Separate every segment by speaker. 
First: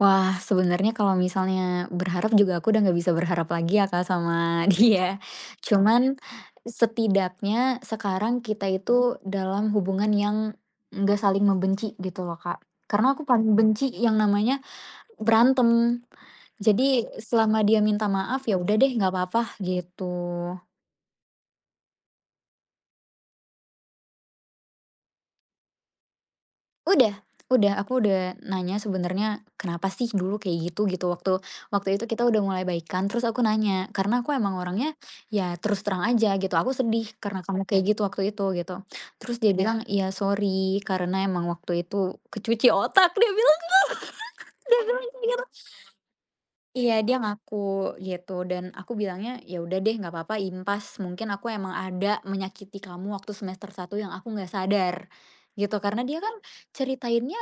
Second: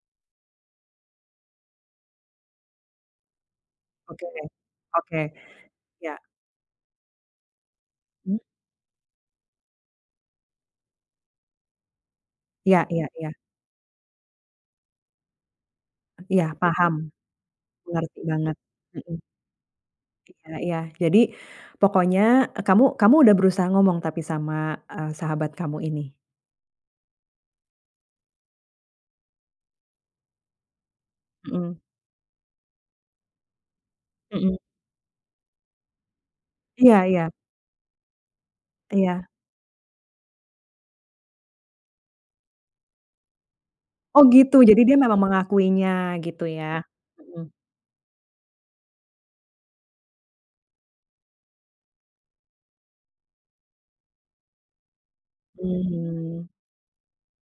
Speaker 1: Wah, sebenarnya kalau misalnya berharap juga aku udah gak bisa berharap lagi ya, Kak
Speaker 2: Oke.
Speaker 1: sama
Speaker 2: Oke.
Speaker 1: dia.
Speaker 2: Iya.
Speaker 1: Cuman setidaknya
Speaker 2: Hmm.
Speaker 1: sekarang kita itu dalam hubungan yang gak saling membenci gitu loh, Kak.
Speaker 2: Iya iya
Speaker 1: Karena aku
Speaker 2: iya.
Speaker 1: paling benci yang namanya berantem.
Speaker 2: Iya, paham.
Speaker 1: Jadi, selama dia minta
Speaker 2: Mengerti
Speaker 1: maaf,
Speaker 2: banget.
Speaker 1: ya udah deh nggak
Speaker 2: Heeh.
Speaker 1: apa-apa gitu.
Speaker 2: Ah, iya. Jadi, pokoknya, e kamu kamu udah berusaha ngomong tapi sama, eee, sahabat kamu ini?
Speaker 1: Udah udah, aku udah nanya sebenernya, "Kenapa sih dulu kayak gitu?" gitu. Waktu
Speaker 2: Mhm.
Speaker 1: waktu itu kita udah mulai baikan, terus aku nanya karena aku
Speaker 2: Mhm.
Speaker 1: emang orangnya ya terus terang aja gitu, "Aku
Speaker 2: Iya
Speaker 1: sedih
Speaker 2: iya.
Speaker 1: karena kamu kayak gitu waktu itu," gitu.
Speaker 2: Iya.
Speaker 1: Terus dia bilang, "Iya, sorry karena emang waktu itu kecuci otak." Dia bilang
Speaker 2: Oh,
Speaker 1: Kak,
Speaker 2: gitu. Jadi,
Speaker 1: dia
Speaker 2: dia
Speaker 1: bilang
Speaker 2: memang
Speaker 1: gitu.
Speaker 2: mengakuinya gitu ya.
Speaker 1: Iya, dia
Speaker 2: Mhm.
Speaker 1: ngaku, gitu dan aku bilangnya, "Ya udah deh. Gak apa-apa, impas. Mungkin aku emang ada menyakiti kamu waktu semester 1 yang aku gak sadar," gitu. Karena dia kan
Speaker 2: Hmm.
Speaker 1: ceritainnya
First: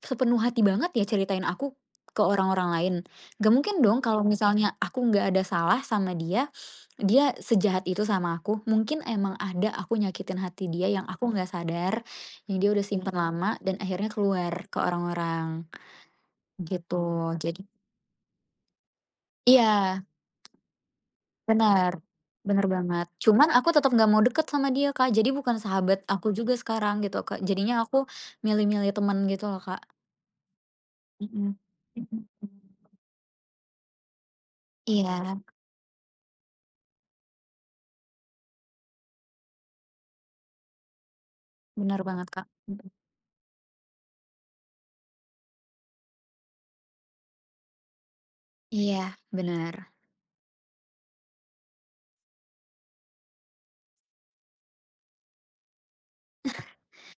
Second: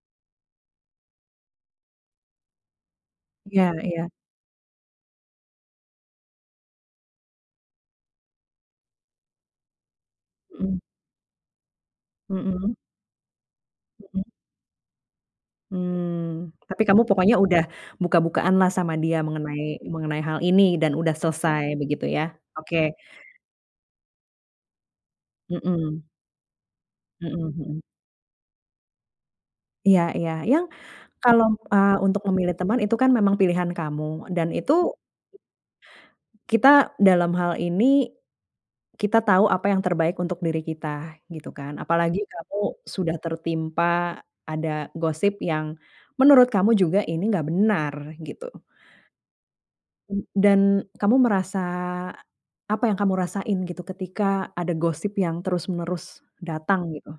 Speaker 1: sepenuh hati banget ya, ceritain aku ke orang-orang lain. Gak
Speaker 2: Iya
Speaker 1: mungkin dong
Speaker 2: iya.
Speaker 1: kalau misalnya aku gak ada salah sama dia, dia sejahat itu sama aku. Mungkin emang ada aku nyakitin hati
Speaker 2: Mhm.
Speaker 1: dia yang aku gak sadar, yang dia
Speaker 2: Mhm.
Speaker 1: udah simpen lama dan akhirnya
Speaker 2: Mhm.
Speaker 1: keluar ke orang-orang
Speaker 2: Hmm. tapi kamu pokoknya
Speaker 1: gitu.
Speaker 2: udah
Speaker 1: Jadi
Speaker 2: buka-bukaan lah sama dia mengenai
Speaker 1: Iya.
Speaker 2: mengenai hal ini dan udah selesai
Speaker 1: Bener,
Speaker 2: begitu ya?
Speaker 1: bener
Speaker 2: Oke.
Speaker 1: banget. Cuman aku tetep gak mau deket sama dia, Kak. Jadi, bukan sahabat
Speaker 2: Mhm.
Speaker 1: aku juga sekarang, gitu Kak.
Speaker 2: Mhm
Speaker 1: Jadinya
Speaker 2: mhm.
Speaker 1: aku milih-milih temen gitu loh, Kak.
Speaker 2: Iya iya, yang kalo,
Speaker 1: Mhm
Speaker 2: eee, untuk
Speaker 1: mhm mhm.
Speaker 2: memilih teman itu kan memang pilihan kamu dan itu
Speaker 1: Iya.
Speaker 2: kita dalam hal ini, kita tau apa yang terbaik untuk diri kita, gitu kan.
Speaker 1: Bener
Speaker 2: Apalagi
Speaker 1: banget, Kak.
Speaker 2: kamu
Speaker 1: Mhm.
Speaker 2: sudah tertimpa ada gosip yang menurut kamu juga ini gak benar, gitu.
Speaker 1: Iya, bener.
Speaker 2: E dan, kamu merasa apa yang kamu rasain gitu ketika ada gosip yang terus menerus datang, gitu?